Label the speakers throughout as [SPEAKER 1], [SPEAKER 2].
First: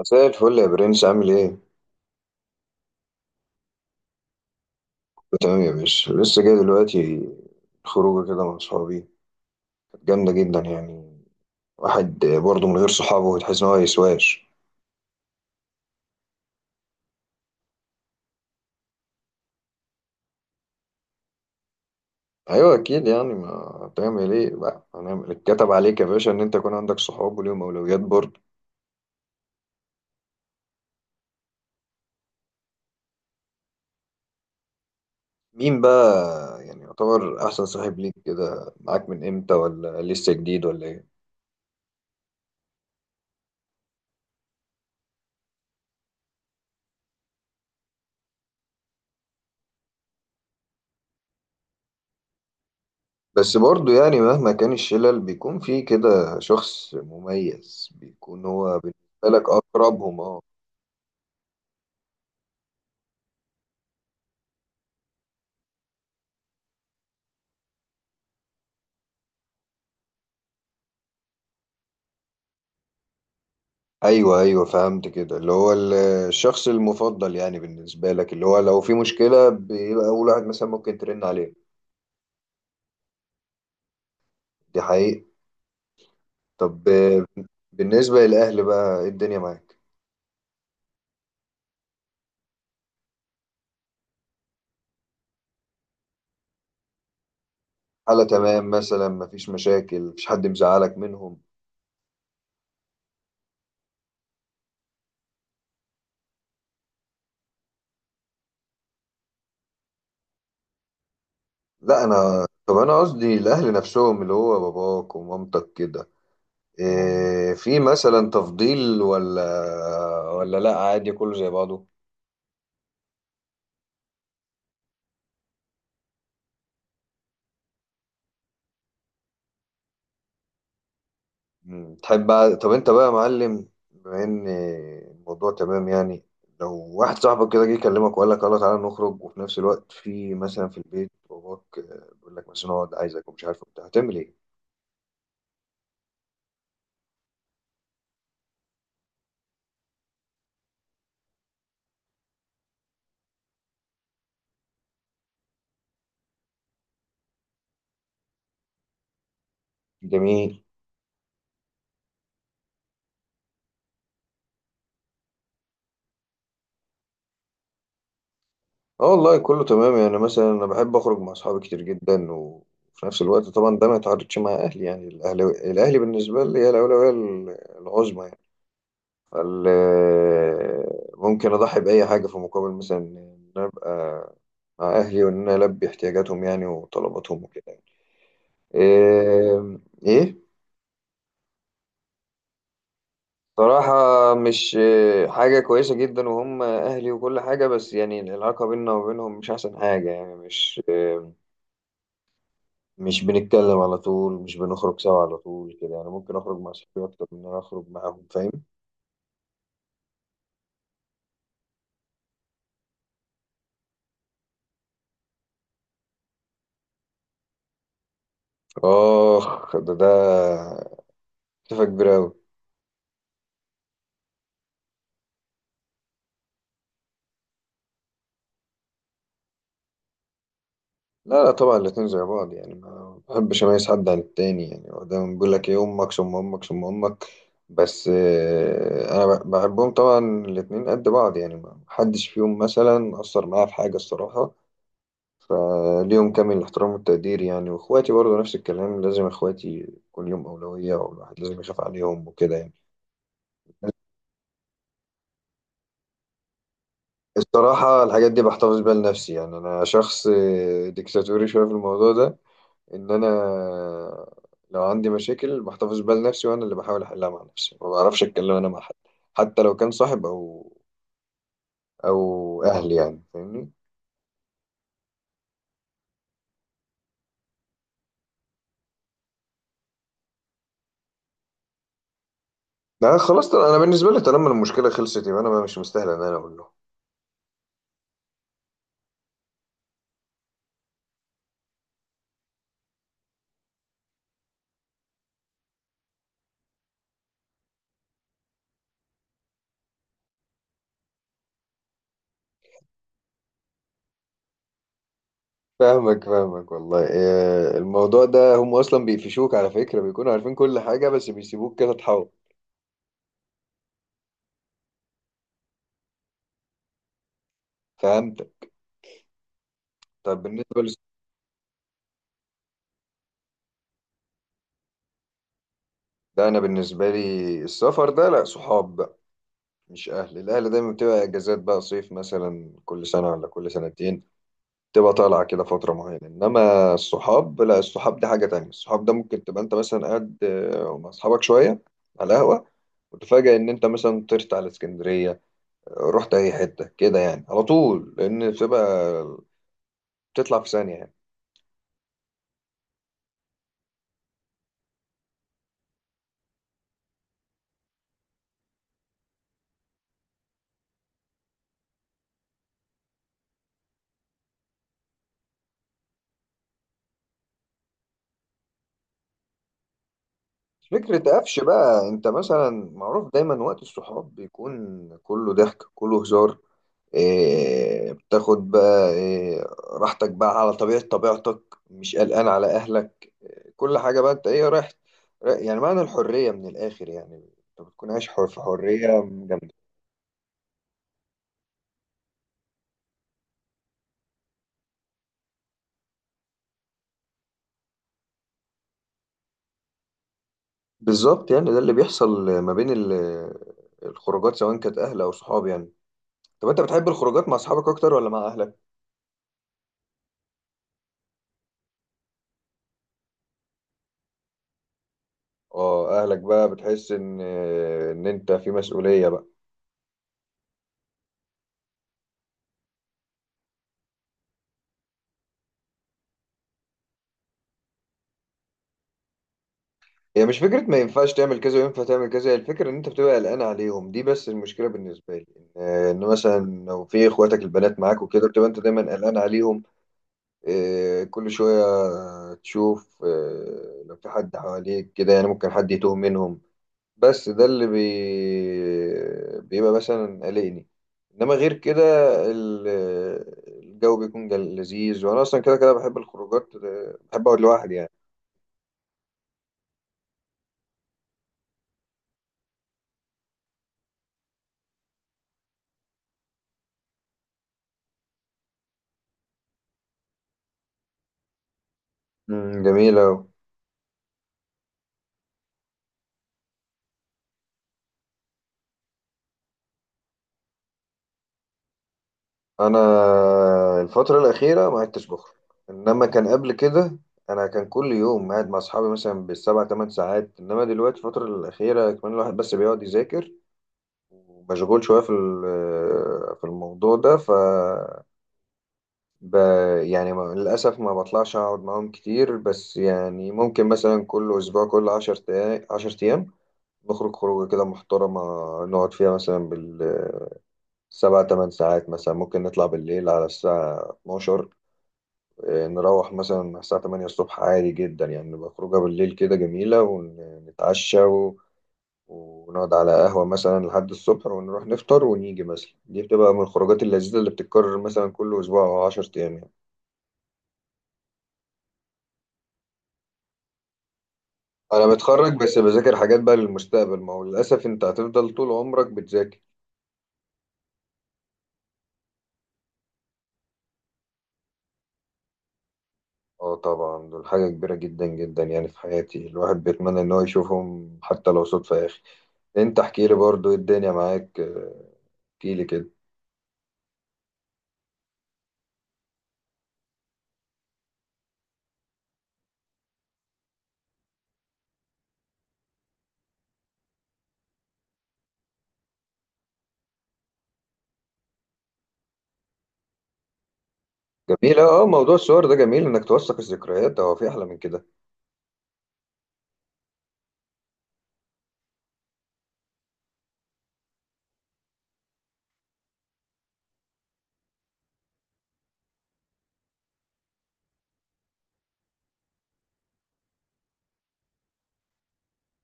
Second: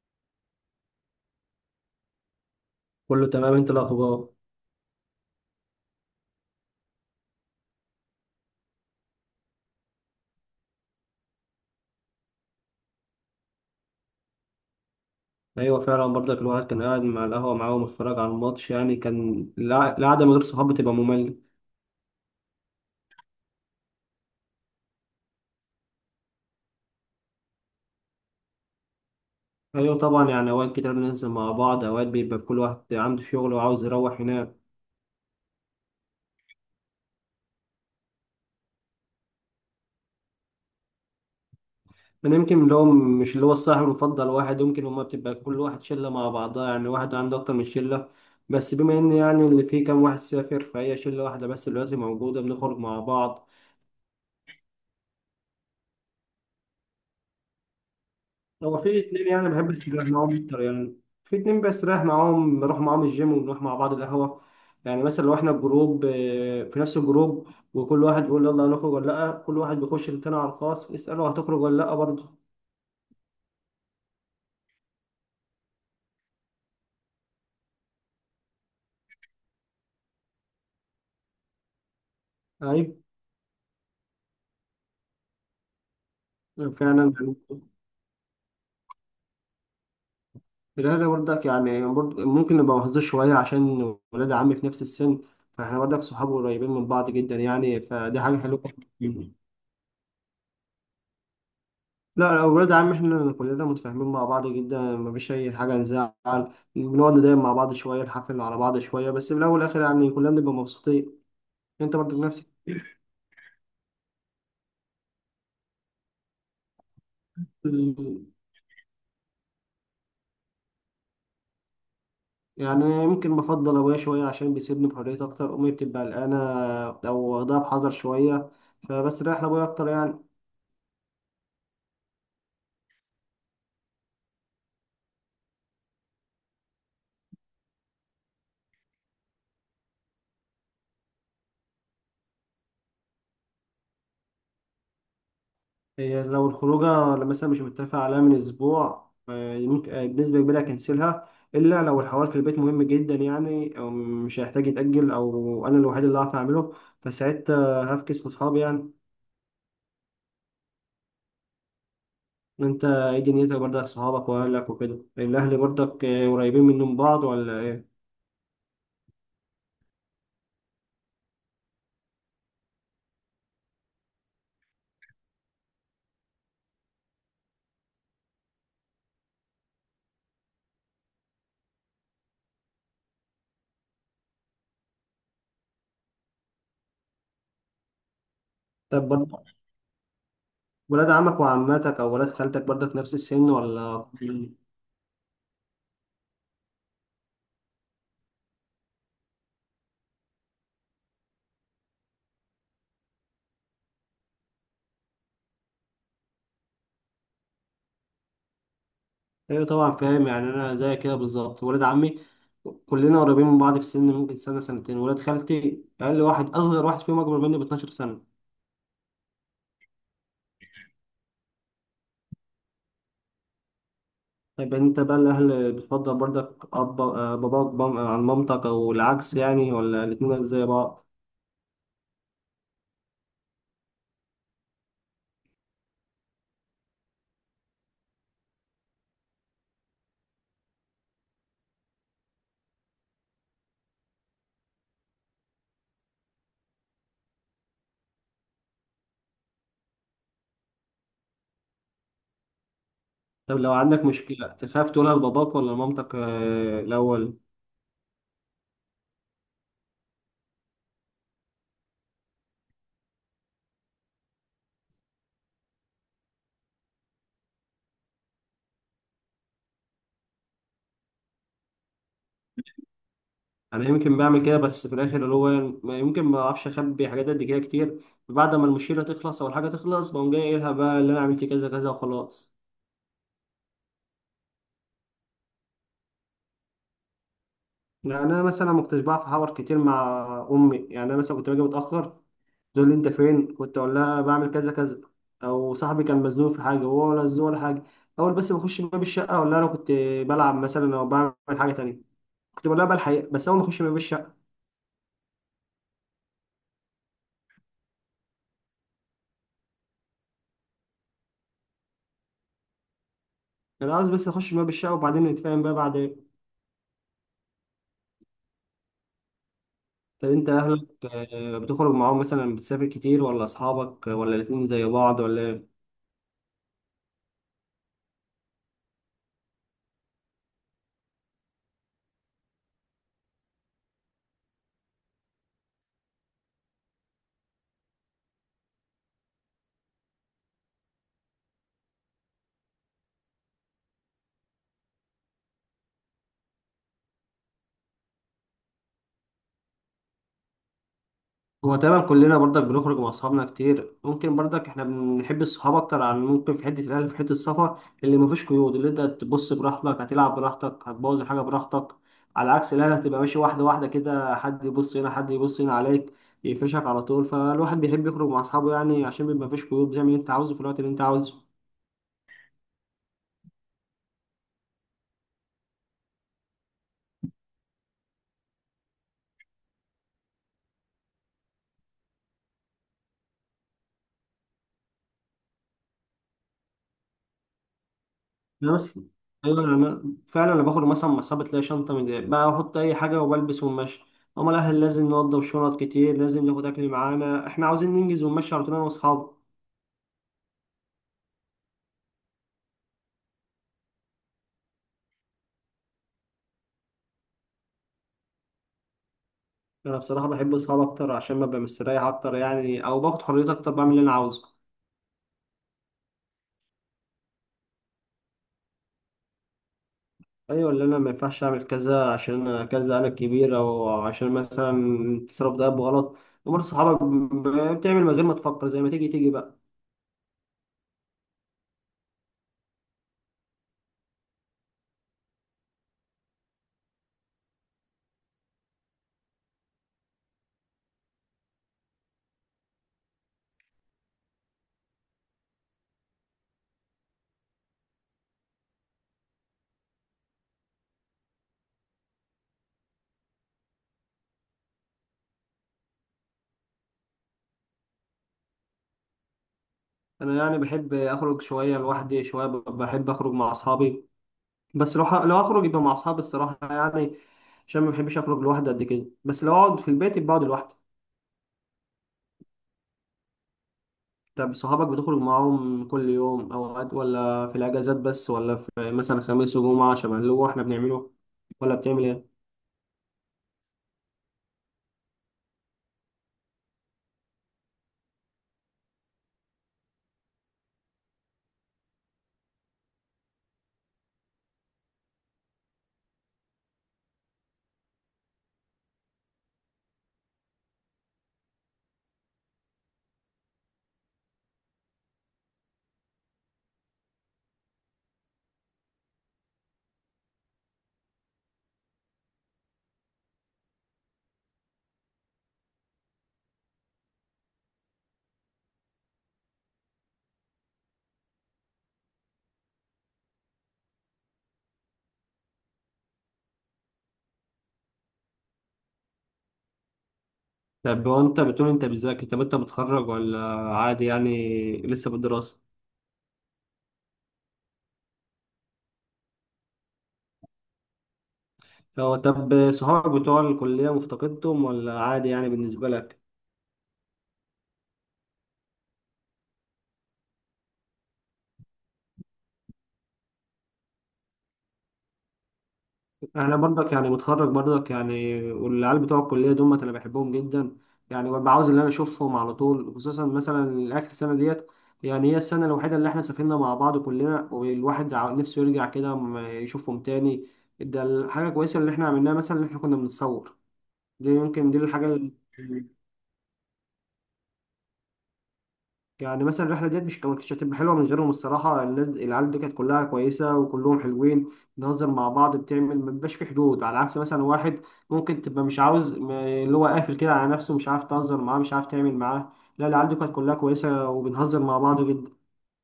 [SPEAKER 1] مساء الفل يا برنس، عامل ايه؟ كله
[SPEAKER 2] كله تمام. انت الاخبار؟
[SPEAKER 1] تمام يا باشا. لسه جاي دلوقتي خروجه كده مع صحابي كانت جامدة جدا يعني. واحد برضه من غير صحابه تحس ان هو يسواش.
[SPEAKER 2] ايوه فعلا برضك الواحد كان قاعد مع القهوه معاهم واتفرج على الماتش، يعني كان القعده من غير صحاب بتبقى ممله.
[SPEAKER 1] ايوه اكيد، يعني ما تعمل ايه بقى؟ هنعمل اتكتب عليك يا باشا ان انت يكون عندك صحاب وليهم اولويات برضه.
[SPEAKER 2] ايوه طبعا، يعني اوقات كتير بننزل مع بعض، اوقات بيبقى كل واحد عنده شغل وعاوز يروح هناك.
[SPEAKER 1] مين بقى يعني يعتبر احسن صاحب ليك كده؟ معاك من امتى ولا لسه جديد ولا ايه؟
[SPEAKER 2] انا يمكن اللي هو مش اللي هو الصاحب المفضل واحد، يمكن هما بتبقى كل واحد شله مع بعضها، يعني واحد عنده اكتر من شله. بس بما ان، يعني اللي فيه كام واحد سافر، فهي شله واحده بس دلوقتي موجوده بنخرج مع بعض.
[SPEAKER 1] بس برضه يعني مهما كان الشلل بيكون في كده شخص مميز بيكون
[SPEAKER 2] هو
[SPEAKER 1] هو
[SPEAKER 2] في اتنين
[SPEAKER 1] بالنسبة لك
[SPEAKER 2] يعني بحب استريح
[SPEAKER 1] اقربهم. اه،
[SPEAKER 2] معاهم اكتر يعني. في اتنين بستريح معاهم، بروح معاهم الجيم، وبنروح مع بعض القهوة. يعني مثلا لو احنا الجروب، في نفس الجروب. وكل واحد بيقول يلا هنخرج ولا لأ، كل واحد بيخش للتاني على الخاص يسأله هتخرج ولا لأ برضه.
[SPEAKER 1] ايوه ايوه فهمت كده. اللي هو الشخص المفضل يعني بالنسبه لك، اللي هو لو في مشكله بيبقى اول واحد مثلا ممكن ترن عليه.
[SPEAKER 2] أيوة،
[SPEAKER 1] دي حقيقه. طب
[SPEAKER 2] فعلا يعني.
[SPEAKER 1] بالنسبه للاهل بقى إيه الدنيا معاك؟
[SPEAKER 2] الأهل برضك، يعني برضه ممكن نبقى محظوظ شوية عشان ولاد عمي في نفس السن. فاحنا برضك صحاب قريبين من بعض جدا، يعني فدي
[SPEAKER 1] حاله
[SPEAKER 2] حاجة حلوة.
[SPEAKER 1] تمام؟ مثلا مفيش مشاكل؟ مفيش حد مزعلك منهم؟
[SPEAKER 2] لا، اولاد عم احنا كلنا متفاهمين مع بعض جدا، مفيش اي حاجه نزعل. بنقعد نضايق مع بعض شويه، نحفل على بعض شويه، بس في الاول والاخر يعني كلنا بنبقى مبسوطين. انت
[SPEAKER 1] لا،
[SPEAKER 2] برضه بنفسك.
[SPEAKER 1] انا طب انا قصدي الاهل نفسهم، اللي هو باباك ومامتك كده. إيه، في مثلا تفضيل ولا ولا لا عادي كله زي بعضه؟
[SPEAKER 2] يعني يمكن بفضل ابويا شويه عشان بيسيبني بحرية اكتر، امي بتبقى قلقانه. او واخدها بحذر شويه. فبس رايح لابويا اكتر يعني.
[SPEAKER 1] مم. تحب بقى؟ طب انت بقى يا معلم، بما ان الموضوع تمام يعني، لو واحد صاحبك كده جه يكلمك وقال لك يلا تعالى نخرج، وفي نفس الوقت في مثلا في البيت باباك بيقول لك مثلا اقعد عايزك ومش عارف وبتاع، هتعمل ايه؟
[SPEAKER 2] هي لو الخروجة اللي مثلا مش متفق عليها من أسبوع، ممكن بنسبة كبيرة أكنسلها. إلا لو الحوار في البيت مهم جدا، يعني أو مش هيحتاج يتأجل، أو أنا الوحيد اللي هعرف أعمله. فساعتها هفكس لأصحابي يعني.
[SPEAKER 1] جميل.
[SPEAKER 2] أنت إيه دنيتك برضك؟ صحابك وأهلك وكده، الأهل برضك قريبين منهم بعض ولا إيه؟
[SPEAKER 1] اه والله كله تمام يعني. مثلا انا بحب اخرج مع اصحابي كتير جدا، وفي نفس الوقت طبعا ده ما يتعارضش مع اهلي يعني. الاهل بالنسبه لي هي الاولويه العظمى يعني. ال- ممكن أضحي بأي حاجة في مقابل مثلا إن أنا أبقى مع أهلي، وإن أنا ألبي احتياجاتهم يعني وطلباتهم وكده يعني.
[SPEAKER 2] طب برضك،
[SPEAKER 1] إيه؟ إيه؟
[SPEAKER 2] ولاد عمك وعماتك أو ولاد خالتك برضك نفس السن
[SPEAKER 1] صراحة
[SPEAKER 2] ولا؟
[SPEAKER 1] مش حاجة كويسة جدا، وهم أهلي وكل حاجة، بس يعني العلاقة بيننا وبينهم مش أحسن حاجة يعني. مش مش بنتكلم على طول، مش بنخرج سوا على طول كده يعني. ممكن أخرج مع صحابي أكتر من إن أنا أخرج معاهم، فاهم؟
[SPEAKER 2] ايوه طبعا فاهم، يعني انا زي كده بالظبط ولاد عمي. كلنا قريبين من بعض في السن، ممكن سنه سنتين، ولاد خالتي اقل واحد اصغر واحد فيهم اكبر مني ب 12 سنه.
[SPEAKER 1] آخ، ده تفاهة كبيرة أوي.
[SPEAKER 2] طيب، يعني انت بقى الاهل بتفضل برضك اب آه، باباك عن مامتك او العكس، يعني ولا الاتنين زي بعض؟
[SPEAKER 1] لا لا طبعا الاتنين زي بعض يعني. ما بحبش اميز حد عن التاني يعني. هو دايما بيقول لك ايه، امك ثم امك ثم امك. بس انا بحبهم طبعا الاتنين قد بعض يعني. ما حدش فيهم مثلا اثر معايا في حاجه الصراحه، فليهم كامل الاحترام والتقدير يعني. واخواتي برضو نفس الكلام. لازم اخواتي كل يوم اولويه، والواحد لازم يخاف عليهم وكده يعني.
[SPEAKER 2] طب لو عندك مشكله تخاف تقولها لباباك ولا لمامتك الاول؟
[SPEAKER 1] الصراحه الحاجات دي بحتفظ بيها لنفسي يعني. انا شخص ديكتاتوري شويه في الموضوع ده. ان انا لو عندي مشاكل بحتفظ بيها لنفسي، وانا اللي بحاول احلها مع نفسي. ما بعرفش اتكلم انا مع حد، حتى لو كان صاحب او اهلي يعني، فاهمني؟
[SPEAKER 2] انا يمكن بعمل كده، بس في الاخر اللي هو يمكن ما اعرفش اخبي حاجات قد كده كتير. بعد ما المشكله تخلص او الحاجه تخلص بقوم جاي قايلها بقى، اللي انا عملت كذا كذا وخلاص.
[SPEAKER 1] لا خلاص طبعا انا بالنسبه لي طالما المشكله خلصت يبقى انا مش مستاهل ان انا اقول له.
[SPEAKER 2] يعني انا مثلا ما كنتش بعرف احاور كتير مع امي، يعني انا مثلا كنت باجي متاخر. تقول لي انت فين كنت، اقول لها بعمل كذا كذا. او صاحبي كان مزنوق في حاجه، وهو ولا مزنوق ولا حاجه. اول بس ما اخش باب الشقه اقول لها انا كنت بلعب مثلا او بعمل حاجه تانية. كنت بقول لها بقى الحقيقه بس اول ما اخش باب الشقه.
[SPEAKER 1] فاهمك والله. الموضوع ده هم اصلا بيقفشوك على فكره، بيكونوا عارفين كل حاجه بس بيسيبوك كده تحاول.
[SPEAKER 2] انا عاوز بس اخش باب الشقه وبعدين نتفاهم بقى بعد.
[SPEAKER 1] فهمتك.
[SPEAKER 2] طب
[SPEAKER 1] طب
[SPEAKER 2] انت
[SPEAKER 1] بالنسبه لي،
[SPEAKER 2] اهلك، بتخرج معاهم مثلا، بتسافر كتير ولا اصحابك ولا الاتنين زي بعض ولا إيه؟
[SPEAKER 1] ده انا بالنسبه لي السفر ده لا، صحاب بقى مش اهل. الاهل دايما بتبقى اجازات بقى، صيف مثلا كل سنه ولا كل سنتين، تبقى طالعة كده فترة معينة. إنما الصحاب لا، الصحاب دي حاجة تانية. الصحاب ده ممكن تبقى أنت مثلا قاعد مع أصحابك شوية على القهوة وتفاجأ إن أنت مثلا طرت على اسكندرية، رحت أي حتة كده يعني على طول، لأن بتبقى بتطلع في ثانية يعني.
[SPEAKER 2] هو تقريبا كلنا برضك بنخرج مع اصحابنا كتير، ممكن برضك احنا بنحب الصحاب اكتر عن ممكن في حته الاهل في حته السفر. اللي مفيش قيود، اللي انت تبص براحتك، هتلعب براحتك، هتبوظ الحاجه براحتك. على عكس الاهل، هتبقى ماشي واحده واحده كده، حد يبص هنا حد يبص هنا عليك. يقفشك على طول، فالواحد بيحب يخرج مع اصحابه يعني، عشان بيبقى مفيش قيود، بتعمل اللي انت عاوزه في الوقت اللي انت
[SPEAKER 1] فكرة
[SPEAKER 2] عاوزه.
[SPEAKER 1] قفش بقى، أنت مثلا معروف دايما وقت الصحاب بيكون كله ضحك كله هزار. إيه، بتاخد بقى إيه، راحتك بقى على طبيعة طبيعتك، مش قلقان على أهلك، كل حاجة بقى. انت ايه، يعني معنى الحرية من الآخر يعني. انت بتكون عايش حر في
[SPEAKER 2] لا
[SPEAKER 1] حرية
[SPEAKER 2] بس، ايوه
[SPEAKER 1] جامدة.
[SPEAKER 2] انا فعلا انا باخد مثلا مصابة، تلاقي شنطه من دي، بقى احط اي حاجه وبلبس ونمشي. امال الاهل لازم نوضب شنط كتير، لازم ناخد اكل معانا، احنا عاوزين ننجز ونمشي على طول انا واصحابي.
[SPEAKER 1] بالظبط، يعني ده اللي بيحصل ما بين الخروجات سواء كانت أهل أو صحاب يعني. طب انت بتحب الخروجات مع أصحابك أكتر ولا مع أهلك؟
[SPEAKER 2] انا بصراحه بحب اصحابي اكتر، عشان ببقى مستريح اكتر، يعني او باخد حريتي اكتر بعمل اللي انا عاوزه.
[SPEAKER 1] اه، أهلك بقى بتحس إن أنت في مسؤولية بقى.
[SPEAKER 2] ايوه، اللي انا ما ينفعش اعمل كذا عشان انا كذا انا الكبير، او عشان مثلا تصرف ده بغلط. امال صحابك بتعمل من غير ما تفكر، زي ما تيجي تيجي بقى.
[SPEAKER 1] هي مش فكرة ما ينفعش تعمل كذا وينفع تعمل كذا، هي الفكرة إن أنت بتبقى قلقان عليهم، دي بس المشكلة بالنسبة لي. إن مثلا لو في إخواتك البنات معاك وكده بتبقى أنت دايما قلقان عليهم. كل شوية تشوف لو في حد حواليك كده يعني، ممكن حد يتوه منهم. بس ده اللي بيبقى مثلا قلقني. إنما غير كده ال- الجو بيكون لذيذ، وأنا أصلا كده كده بحب الخروجات. بحب أقعد لوحدي يعني.
[SPEAKER 2] انا يعني بحب اخرج شويه لوحدي، شويه بحب اخرج مع اصحابي. بس لو هخرج يبقى مع اصحابي، الصراحه يعني. عشان ما بحبش اخرج لوحدي قد كده، بس لو اقعد في البيت يبقى اقعد لوحدي.
[SPEAKER 1] مم، جميل أوي.
[SPEAKER 2] طب صحابك بتخرج معاهم كل يوم اوقات، ولا في الاجازات بس، ولا في مثلا خميس وجمعه شبه اللي هو احنا بنعمله؟ ولا بتعمل ايه؟
[SPEAKER 1] أنا الفترة الأخيرة ما عدتش بخرج، إنما كان قبل كده أنا كان كل يوم قاعد مع أصحابي مثلا بالسبع تمن ساعات. إنما دلوقتي الفترة الأخيرة كمان الواحد بس بيقعد يذاكر، ومشغول شوية في في الموضوع ده، ب... يعني للأسف ما بطلعش أقعد معاهم كتير. بس يعني ممكن مثلا كل أسبوع، كل عشر أيام، نخرج خروجة كده محترمة نقعد فيها مثلا بالسبع تمن ساعات. مثلا ممكن نطلع بالليل على الساعة 12، نروح مثلا على الساعة 8 الصبح عادي جدا يعني. نبقى خروجة بالليل كده جميلة، ونتعشى ونقعد على قهوة مثلا لحد الصبح، ونروح نفطر ونيجي. مثلا دي بتبقى من الخروجات اللذيذة اللي بتتكرر مثلا كل أسبوع أو 10 أيام يعني.
[SPEAKER 2] طب هو انت بتقول انت بتذاكر، طب انت متخرج ولا؟ عادي يعني،
[SPEAKER 1] أنا
[SPEAKER 2] لسه
[SPEAKER 1] متخرج
[SPEAKER 2] بالدراسه؟
[SPEAKER 1] بس بذاكر حاجات بقى للمستقبل، ما هو للأسف أنت هتفضل طول عمرك بتذاكر.
[SPEAKER 2] هو طب صحابك بتوع الكليه مفتقدتهم، ولا عادي يعني بالنسبه لك؟
[SPEAKER 1] اه طبعا دول حاجة كبيرة جدا جدا يعني في حياتي. الواحد بيتمنى إن هو يشوفهم حتى لو صدفة يا أخي. أنت احكي لي برضو إيه الدنيا معاك، احكي لي كده.
[SPEAKER 2] انا برضك يعني متخرج برضك يعني، والعيال بتوع الكليه دول انا بحبهم جدا. يعني ببقى عاوز ان انا اشوفهم على طول، خصوصا مثلا اخر سنه ديت. يعني هي السنه الوحيده اللي احنا سافرنا مع بعض كلنا، والواحد نفسه يرجع كده يشوفهم تاني. ده الحاجه كويسه اللي احنا عملناها، مثلا ان احنا كنا بنتصور. دي يمكن دي
[SPEAKER 1] جميل. اه،
[SPEAKER 2] الحاجه.
[SPEAKER 1] موضوع الصور ده جميل، انك توثق الذكريات، هو في احلى من كده؟
[SPEAKER 2] يعني مثلا الرحله ديت مش كانت هتبقى حلوه من غيرهم، الصراحه الناس العيال دي كانت كلها كويسه وكلهم حلوين. بنهزر مع بعض، بتعمل ما بيبقاش في حدود، على عكس مثلا واحد ممكن تبقى مش عاوز اللي هو قافل كده على نفسه، مش عارف تهزر معاه مش عارف تعمل معاه. لا، العيال دي كانت كلها كويسه وبنهزر مع بعض جدا.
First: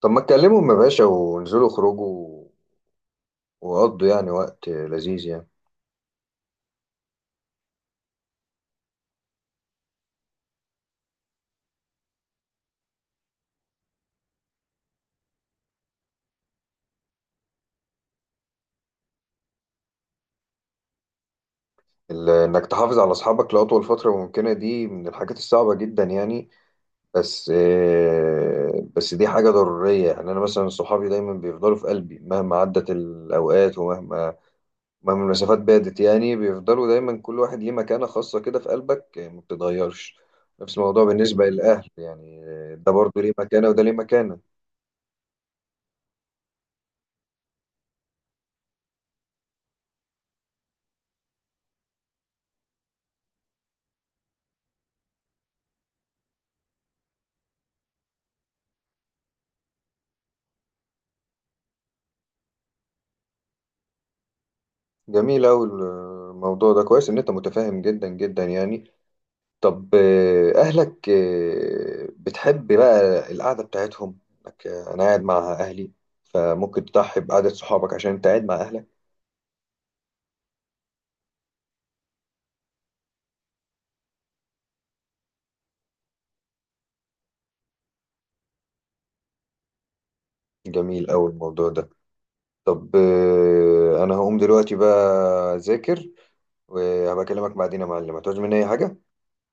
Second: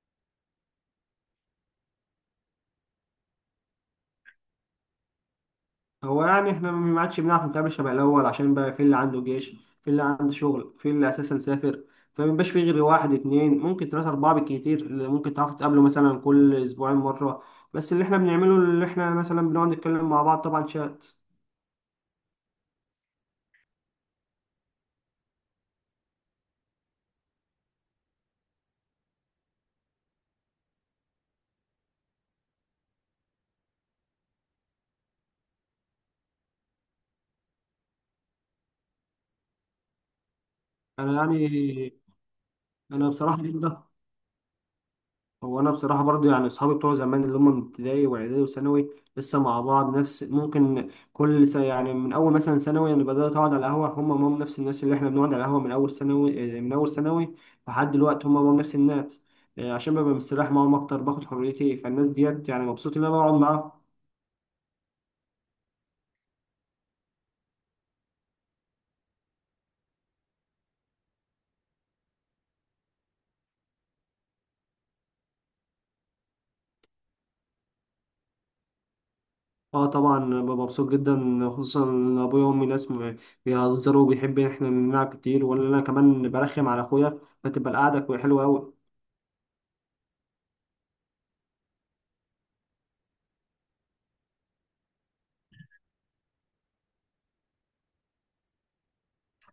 [SPEAKER 1] طب ما تكلمهم يا باشا، وانزلوا اخرجوا وقضوا يعني وقت لذيذ يعني.
[SPEAKER 2] هو يعني احنا ما عادش بنعرف نتعامل شبه الاول، عشان بقى في اللي عنده جيش، في اللي عنده شغل، في اللي اساسا سافر. فمبقاش في غير واحد اتنين، ممكن تلاتة أربعة بالكتير، اللي ممكن تعرفوا تقابلوا مثلا كل أسبوعين مرة. بس اللي احنا بنعمله، اللي احنا مثلا بنقعد نتكلم مع بعض طبعا شات.
[SPEAKER 1] انك تحافظ على اصحابك لاطول فتره ممكنه دي من الحاجات الصعبه جدا يعني. بس بس دي حاجه ضروريه يعني. انا مثلا صحابي دايما بيفضلوا في قلبي مهما عدت الاوقات، ومهما المسافات بعدت يعني. بيفضلوا دايما، كل واحد ليه مكانه خاصه كده في قلبك، ما بتتغيرش. نفس الموضوع
[SPEAKER 2] أنا
[SPEAKER 1] بالنسبه للاهل
[SPEAKER 2] يعني،
[SPEAKER 1] يعني، ده
[SPEAKER 2] أنا
[SPEAKER 1] برضو ليه
[SPEAKER 2] بصراحة.
[SPEAKER 1] مكانه، وده ليه مكانه.
[SPEAKER 2] هو انا بصراحه برضو، يعني اصحابي بتوع زمان اللي هم من ابتدائي واعدادي وثانوي لسه مع بعض نفس ممكن يعني من اول مثلا ثانوي انا بدات اقعد على القهوه، هم نفس الناس اللي احنا بنقعد على القهوه من اول ثانوي لحد دلوقتي هم نفس الناس. عشان ببقى مستريح معاهم اكتر، باخد حريتي، فالناس ديت يعني مبسوط ان انا بقعد معاهم.
[SPEAKER 1] جميل أوي الموضوع ده، كويس إن أنت متفاهم جدا جدا يعني. طب أهلك بتحب بقى القعدة بتاعتهم؟ إنك، أنا قاعد مع أهلي، فممكن تضحي بقعدة صحابك عشان أنت قاعد مع أهلك.
[SPEAKER 2] اه طبعا ببقى مبسوط جدا، خصوصا ان ابويا وامي ناس بيهزروا وبيحب ان احنا نلعب كتير ولا انا كمان برخم على اخويا. فتبقى القعده حلوه قوي.
[SPEAKER 1] جميل أوي الموضوع ده. طب أنا هقوم دلوقتي بقى أذاكر، وهبقى أكلمك بعدين يا معلم. هتعوز مني أي حاجة؟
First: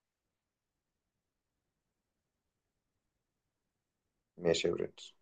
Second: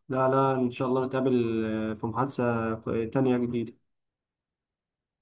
[SPEAKER 2] لا، لا، إن شاء الله نتقابل في محادثة تانية جديدة.
[SPEAKER 1] ماشي يا برنس.